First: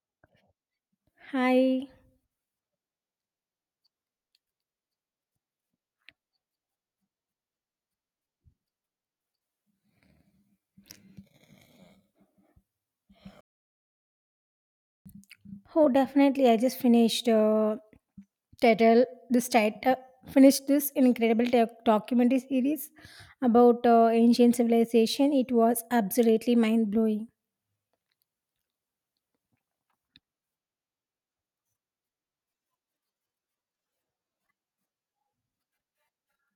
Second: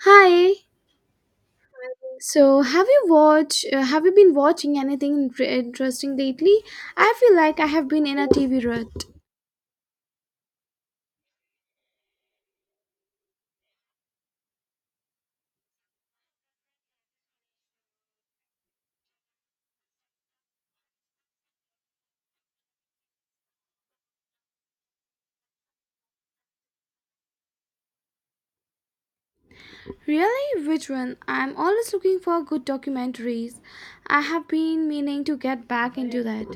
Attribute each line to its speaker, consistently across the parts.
Speaker 1: Hi.
Speaker 2: Hi.
Speaker 1: So, have you watched? Have you been watching anything interesting lately? I feel like I have been in a TV rut.
Speaker 2: Oh, definitely. I just finished title this title finished this incredible documentary series about ancient civilization. It was absolutely mind blowing.
Speaker 1: Really? Which one? I'm always looking for good documentaries. I have been meaning to get back into that.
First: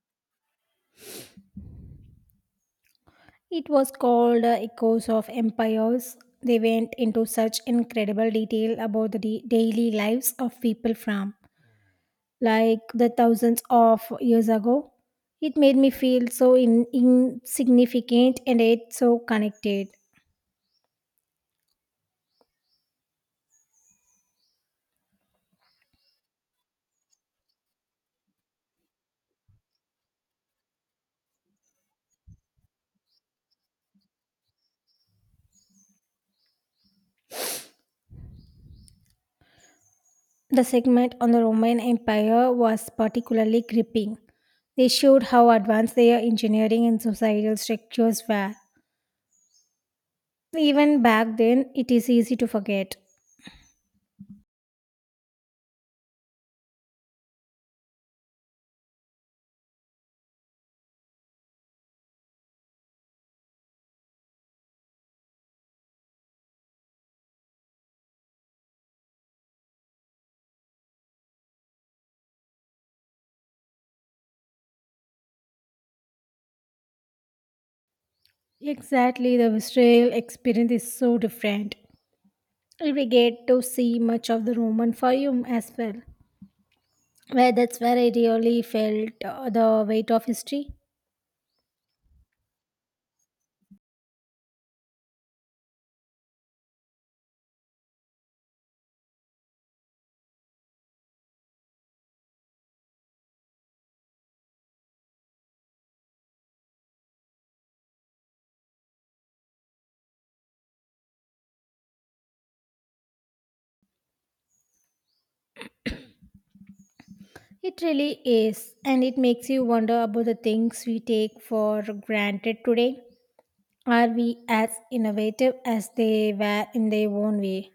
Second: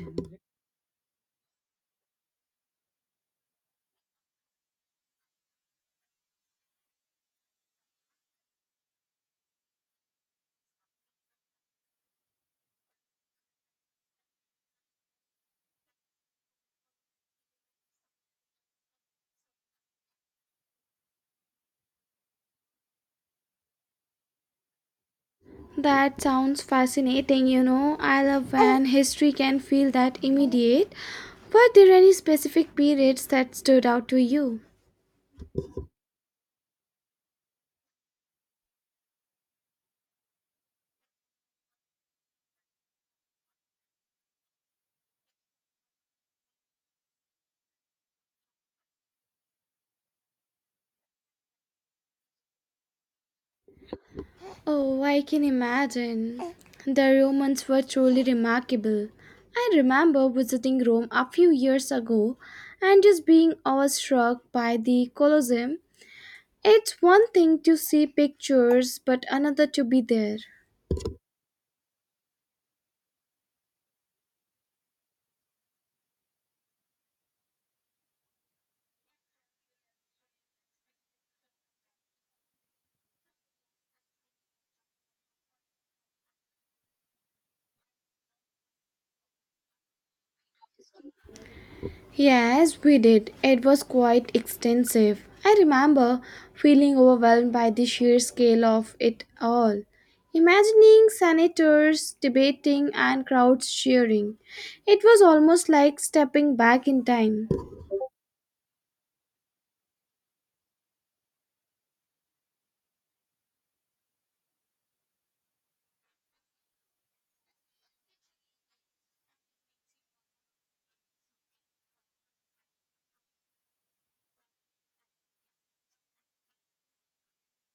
Speaker 2: It was called Echoes of Empires. They went into such incredible detail about the daily lives of people from like the thousands of years ago. It made me feel so insignificant and yet so connected.
Speaker 1: That sounds fascinating. I love when history can feel that immediate. Were there any specific periods that stood out to you?
Speaker 2: The segment on the Roman Empire was particularly gripping. They showed how advanced their engineering and societal structures were. Even back then, it is easy to forget.
Speaker 1: Oh, I can imagine. The Romans were truly remarkable. I remember visiting Rome a few years ago and just being awestruck by the Colosseum. It's one thing to see pictures, but another to be there.
Speaker 2: Exactly, the visceral experience is so different. We get to see much of the Roman Forum as well, where that's where I really felt the weight of history.
Speaker 1: Yes, we did. It was quite extensive. I remember feeling overwhelmed by the sheer scale of it all. Imagining senators debating and crowds cheering. It was almost like stepping back in time.
Speaker 2: It really is, and it makes you wonder about the things we take for granted today. Are we as innovative as they were in their own way?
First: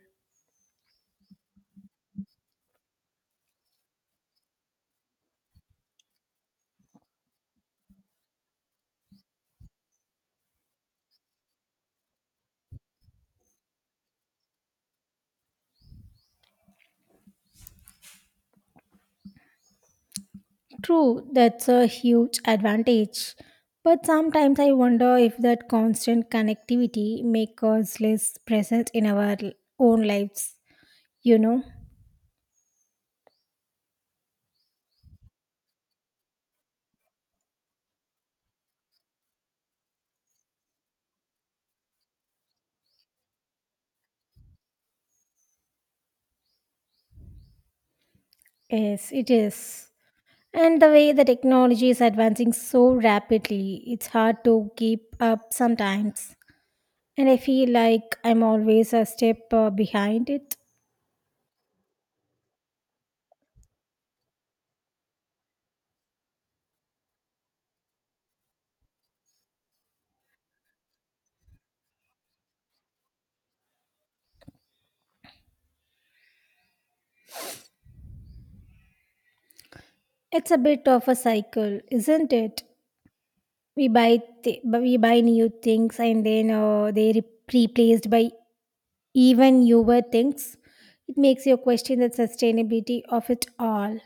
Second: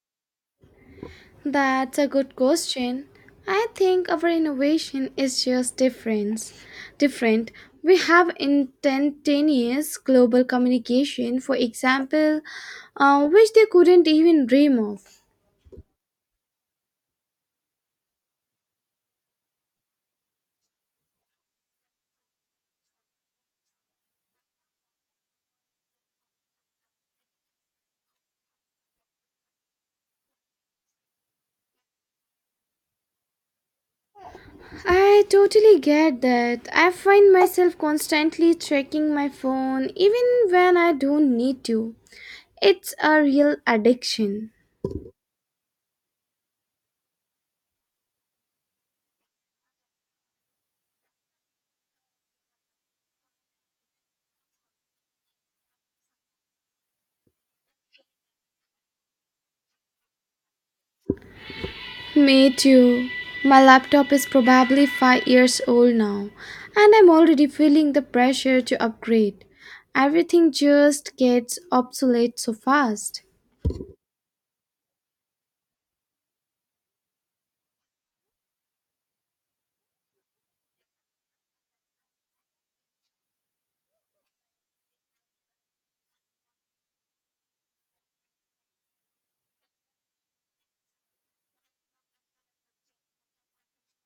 Speaker 1: That's a good question. I think our innovation is just difference. Different. We have instantaneous global communication, for example, which they couldn't even dream of.
Speaker 2: True, that's a huge advantage. But sometimes I wonder if that constant connectivity makes us less present in our own lives. You know?
Speaker 1: I totally get that. I find myself constantly checking my phone even when I don't need to. It's a real addiction.
Speaker 2: Yes, it is. And the way the technology is advancing so rapidly, it's hard to keep up sometimes. And I feel like I'm always a step behind it.
Speaker 1: Me too. My laptop is probably 5 years old now, and I'm already feeling the pressure to upgrade. Everything just gets obsolete so fast.
Speaker 2: It's a bit of a cycle, isn't it? We buy new things and then they replaced by even newer things. It makes you question the sustainability of it all.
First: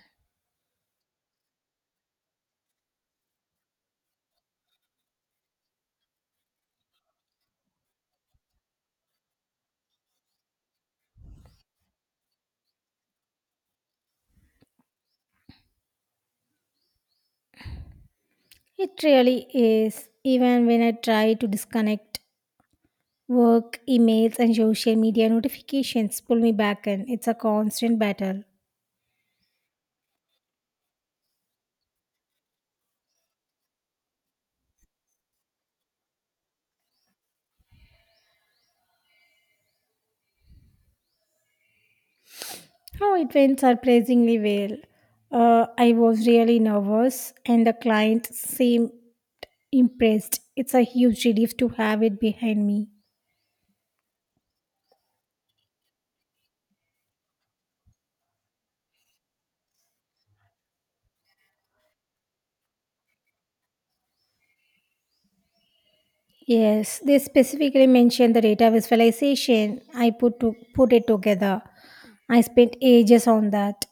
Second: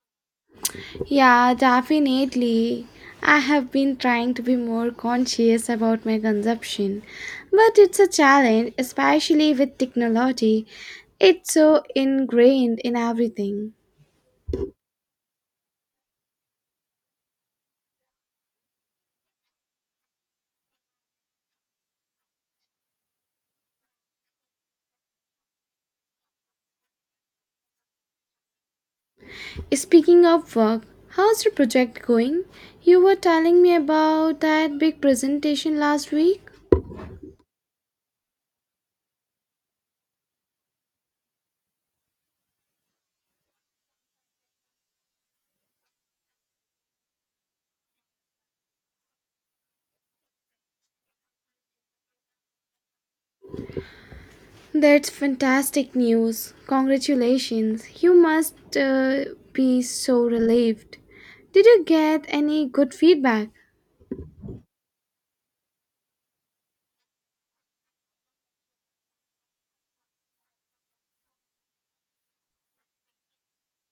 Speaker 1: Yeah, definitely. I have been trying to be more conscious about my consumption, but it's a challenge, especially with technology. It's so ingrained in everything.
Speaker 2: It really is. Even when I try to disconnect, work, emails, and social media notifications pull me back in. It's a constant battle.
Speaker 1: Speaking of work, how's your project going? You were telling me about that big presentation last week.
Speaker 2: Oh, it went surprisingly well. I was really nervous, and the client seemed impressed. It's a huge relief to have it behind me.
Speaker 1: That's fantastic news. Congratulations. You must be so relieved. Did you get any good feedback?
Speaker 2: Yes, they specifically mentioned the data visualization I put to put it together. I spent ages on that.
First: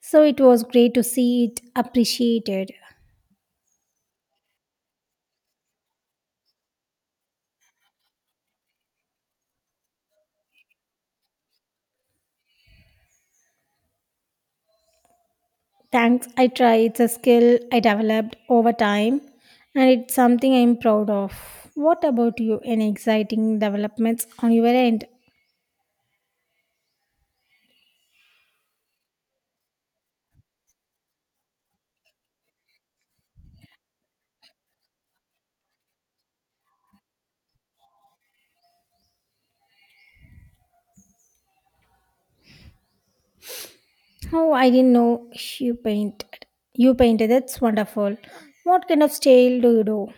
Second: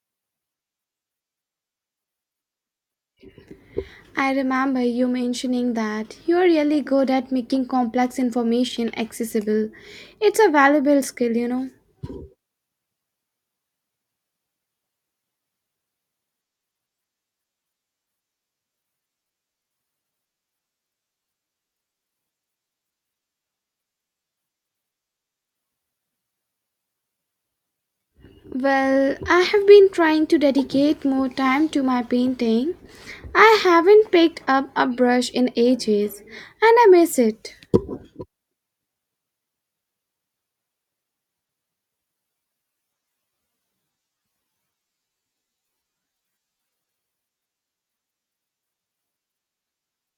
Speaker 2: So it was great to see it appreciated.
Speaker 1: I remember you mentioning that you're really good at making complex information accessible. It's a valuable skill.
Speaker 2: Thanks, I try. It's a skill I developed over time and it's something I'm proud of. What about you? Any exciting developments on your end?
Speaker 1: Well, I have been trying to dedicate more time to my painting. I haven't picked up a brush in ages and I miss it.
Speaker 2: Oh, I didn't know you painted. That's wonderful. What kind of style do you do?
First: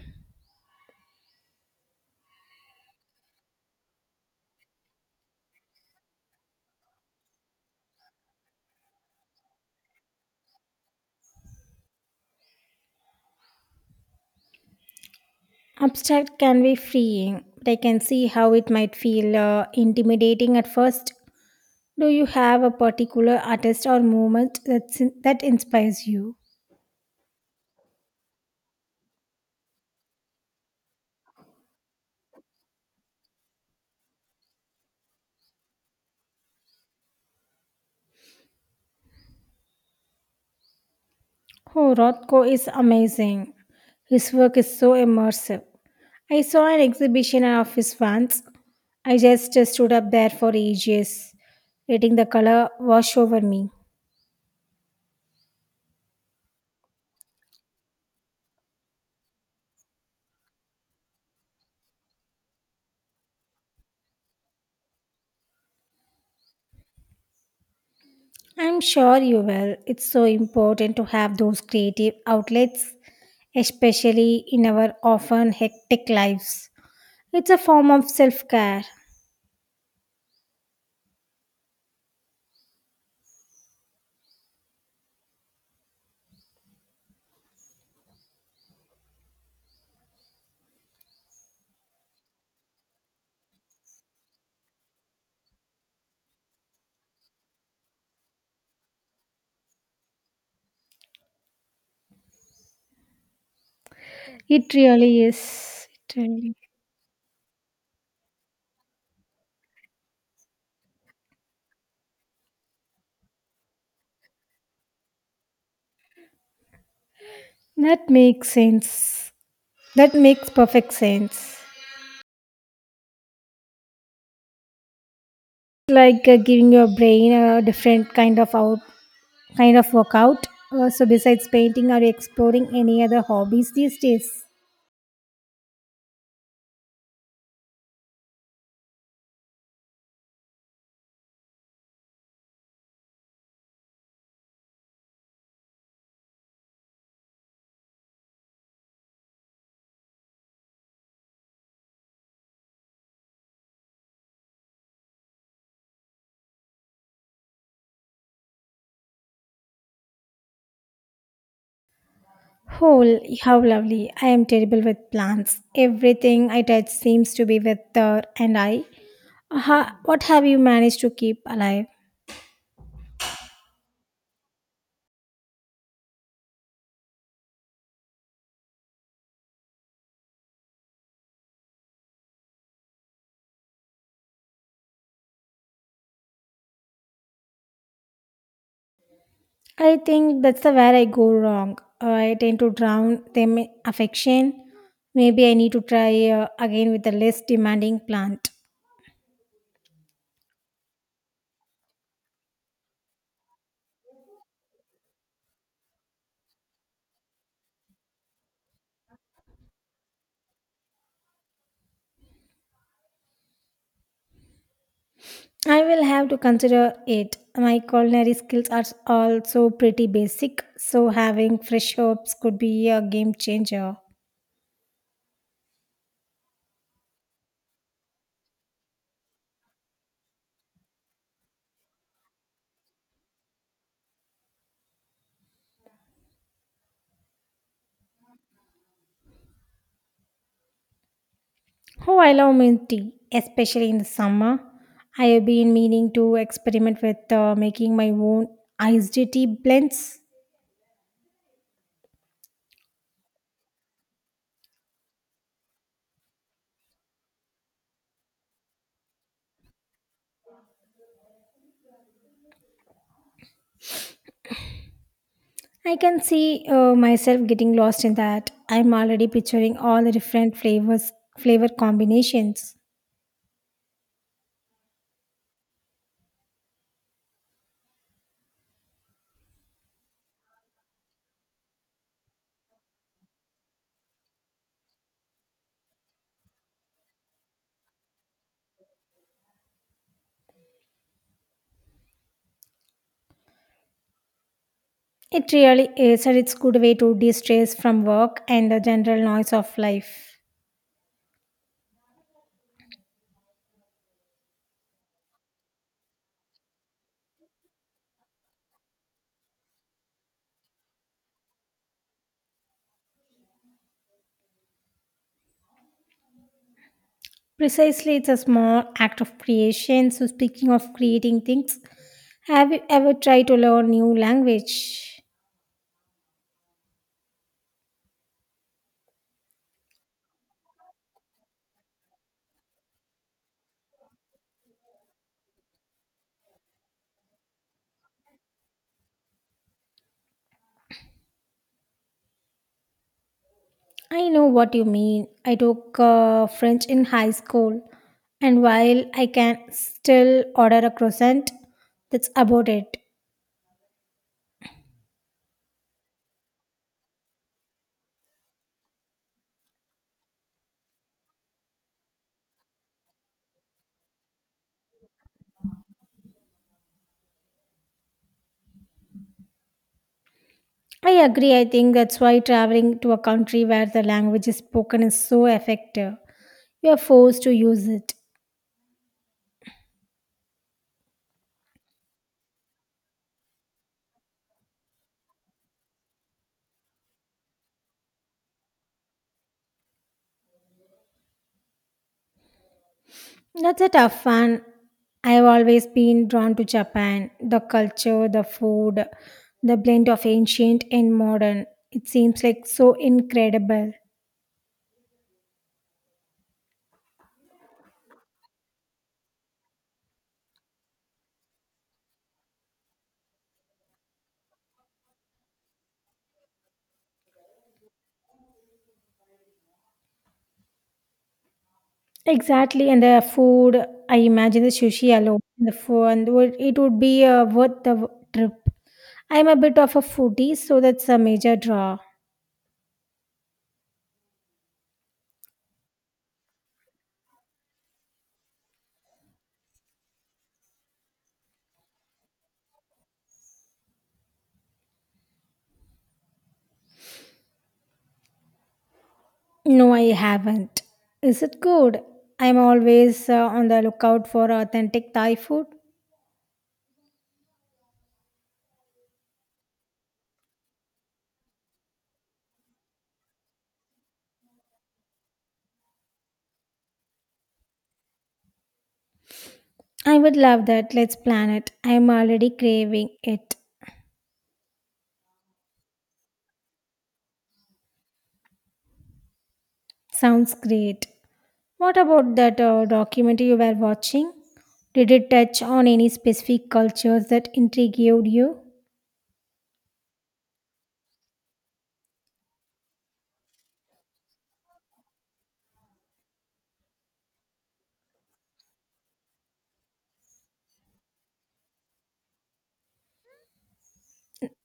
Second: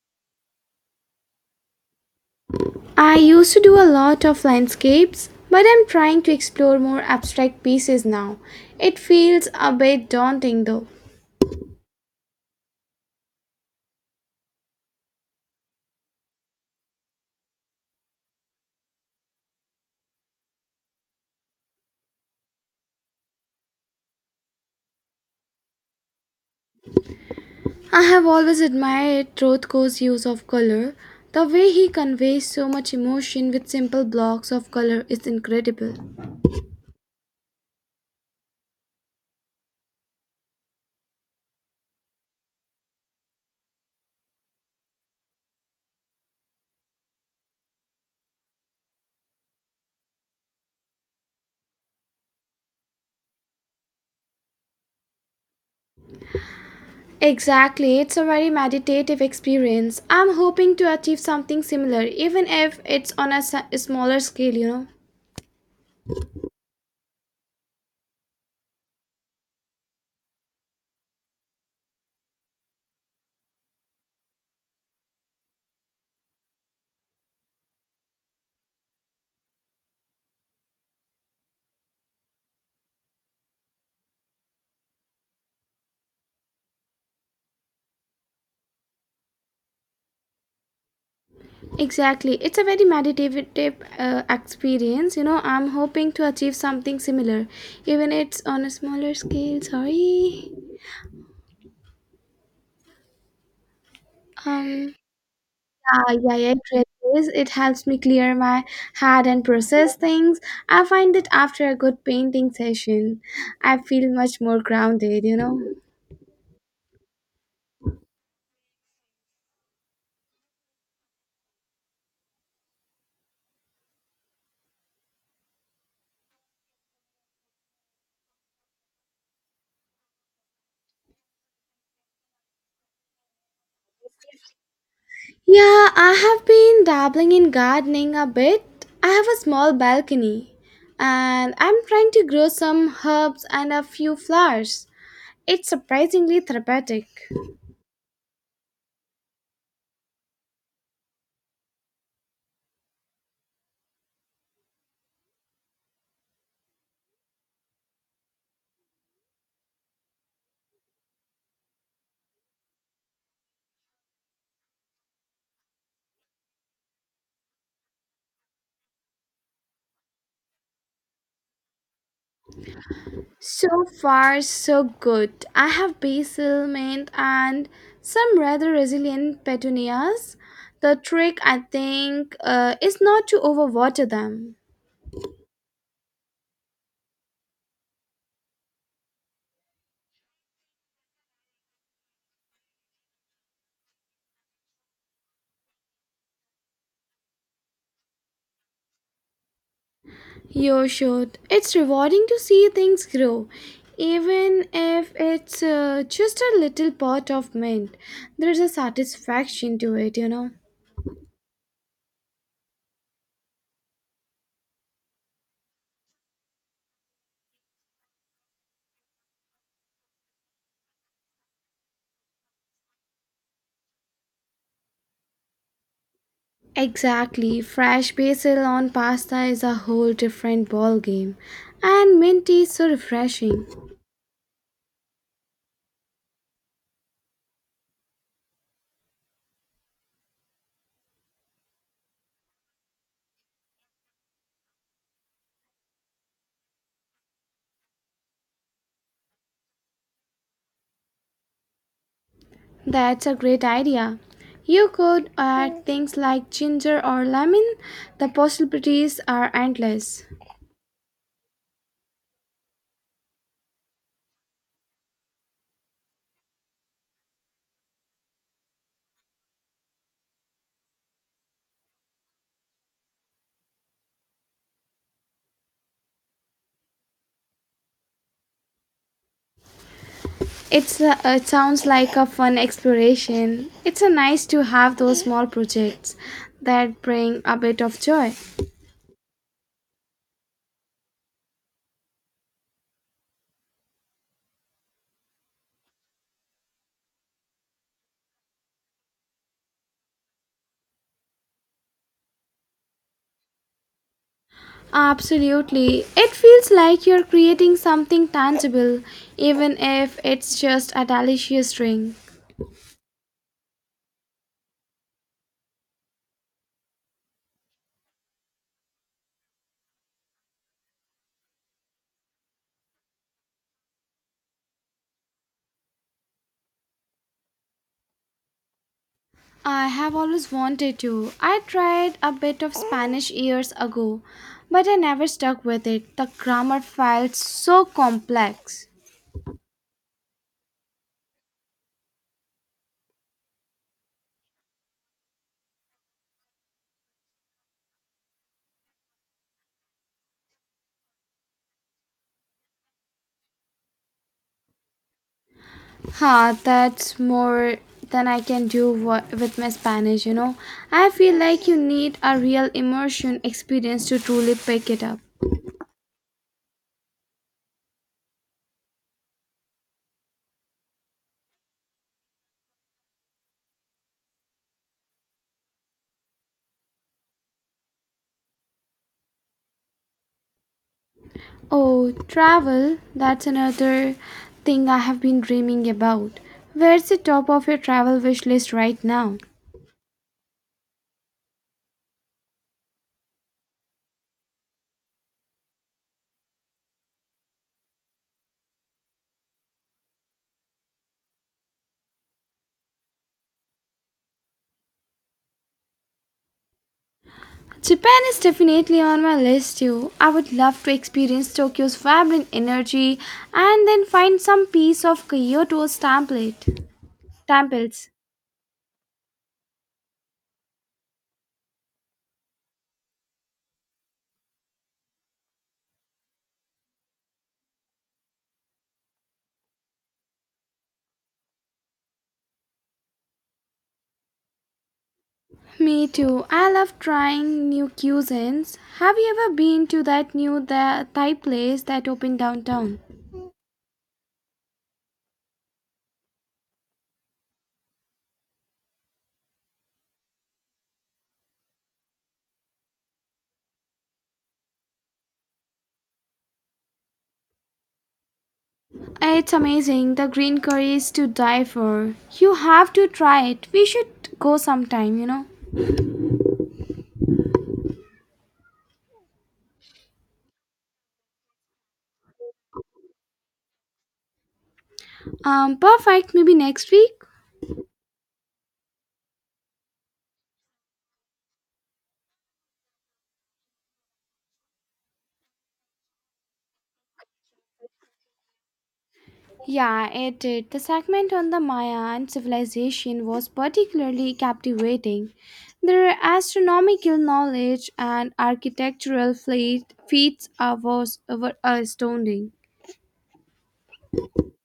Speaker 1: I used to do a lot of landscapes, but I'm trying to explore more abstract pieces now. It feels a bit daunting though.
Speaker 2: Abstract can be freeing, but I can see how it might feel intimidating at first. Do you have a particular artist or movement that inspires you?
Speaker 1: I have always admired Rothko's use of color. The way he conveys so much emotion with simple blocks of color is incredible.
Speaker 2: Oh, Rothko is amazing. His work is so immersive. I saw an exhibition of his once. I just stood up there for ages, letting the color wash over me.
Speaker 1: Exactly, it's a very meditative experience. I'm hoping to achieve something similar, even if it's on a smaller scale.
Speaker 2: I'm sure you will. It's so important to have those creative outlets, especially in our often hectic lives. It's a form of self care.
Speaker 1: Exactly, it's a very meditative experience. I'm hoping to achieve something similar, even it's on a smaller scale. Sorry.
Speaker 2: It
Speaker 1: Um.
Speaker 2: really is.
Speaker 1: Uh,
Speaker 2: It
Speaker 1: yeah, yeah,
Speaker 2: really.
Speaker 1: it really is. It helps me clear my head and process things. I find that after a good painting session, I feel much more grounded.
Speaker 2: That makes sense. That makes perfect sense. Like giving your brain a different kind of workout. So besides painting, are you exploring any other hobbies these days?
Speaker 1: Yeah, I have been dabbling in gardening a bit. I have a small balcony and I'm trying to grow some herbs and a few flowers. It's surprisingly therapeutic.
Speaker 2: Oh, how lovely. I am terrible with plants. Everything I touch seems to be withered, and I. What have you managed to keep alive?
Speaker 1: So far, so good. I have basil, mint, and some rather resilient petunias. The trick, I think, is not to overwater them.
Speaker 2: I think that's the where I go wrong. I tend to drown them in affection. Maybe I need to try again with a less demanding plant.
Speaker 1: You should. It's rewarding to see things grow, even if it's just a little pot of mint. There's a satisfaction to it.
Speaker 2: I will have to consider it. My culinary skills are also pretty basic, so having fresh herbs could be a game changer.
Speaker 1: Exactly. Fresh basil on pasta is a whole different ballgame, and mint is so refreshing.
Speaker 2: Oh, I love mint tea, especially in the summer. I have been meaning to experiment with making my own iced tea blends.
Speaker 1: That's a great idea. You could add things like ginger or lemon. The possibilities are endless.
Speaker 2: I can see myself getting lost in that. I'm already picturing all the different flavor combinations.
Speaker 1: It sounds like a fun exploration. It's a nice to have those small projects that bring a bit of joy.
Speaker 2: It really is, and it's good way to de-stress from work and the general noise of life.
Speaker 1: Absolutely. It feels like you're creating something tangible, even if it's just a delicious drink.
Speaker 2: Precisely, it's a small act of creation. So, speaking of creating things, have you ever tried to learn new language?
Speaker 1: I have always wanted to. I tried a bit of Spanish years ago, but I never stuck with it. The grammar felt so complex.
Speaker 2: I know what you mean. I took French in high school, and while I can still order a croissant, that's about it.
Speaker 1: Huh, that's more than I can do with my Spanish. I feel like you need a real immersion experience to truly pick it up.
Speaker 2: I agree. I think that's why traveling to a country where the language is spoken is so effective. You are forced to use it.
Speaker 1: Oh, travel, that's another thing I have been dreaming about. Where's the top of your travel wish list right now?
Speaker 2: That's a tough one. I've always been drawn to Japan. The culture, the food, the blend of ancient and modern. It seems like so incredible.
Speaker 1: Japan is definitely on my list too. I would love to experience Tokyo's vibrant energy and then find some piece of Kyoto's template. Temples.
Speaker 2: Exactly, and I imagine the sushi alone, the food, it would be worth the trip. I'm a bit of a foodie, so that's a major draw.
Speaker 1: Me too. I love trying new cuisines. Have you ever been to that new Thai place that opened downtown?
Speaker 2: No, I haven't. Is it good? I'm always on the lookout for authentic Thai food.
Speaker 1: It's amazing. The green curry is to die for. You have to try it. We should go sometime.
Speaker 2: I would love that. Let's plan it. I'm already craving it.
Speaker 1: Perfect. Maybe next week.
Speaker 2: Sounds great. What about that documentary you were watching? Did it touch on any specific cultures that intrigued you?
Speaker 1: Yeah, it did. The segment on the Maya and civilization was particularly captivating. Their astronomical knowledge and architectural fleet, feats are, was, were astounding.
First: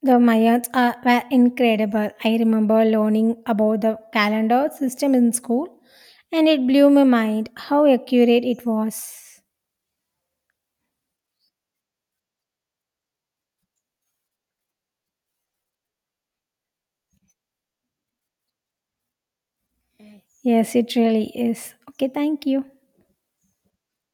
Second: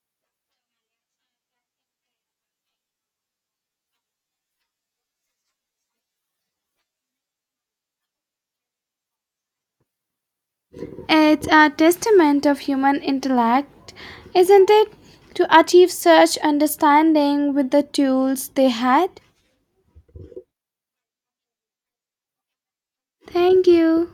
Speaker 2: The were incredible. I remember learning about the calendar system in school and it blew my mind how accurate it was.
Speaker 1: It's a testament of human intellect, isn't it? To achieve such understanding with the tools they had.
Speaker 2: Yes, it really is. Okay, thank you.
Speaker 1: Thank you.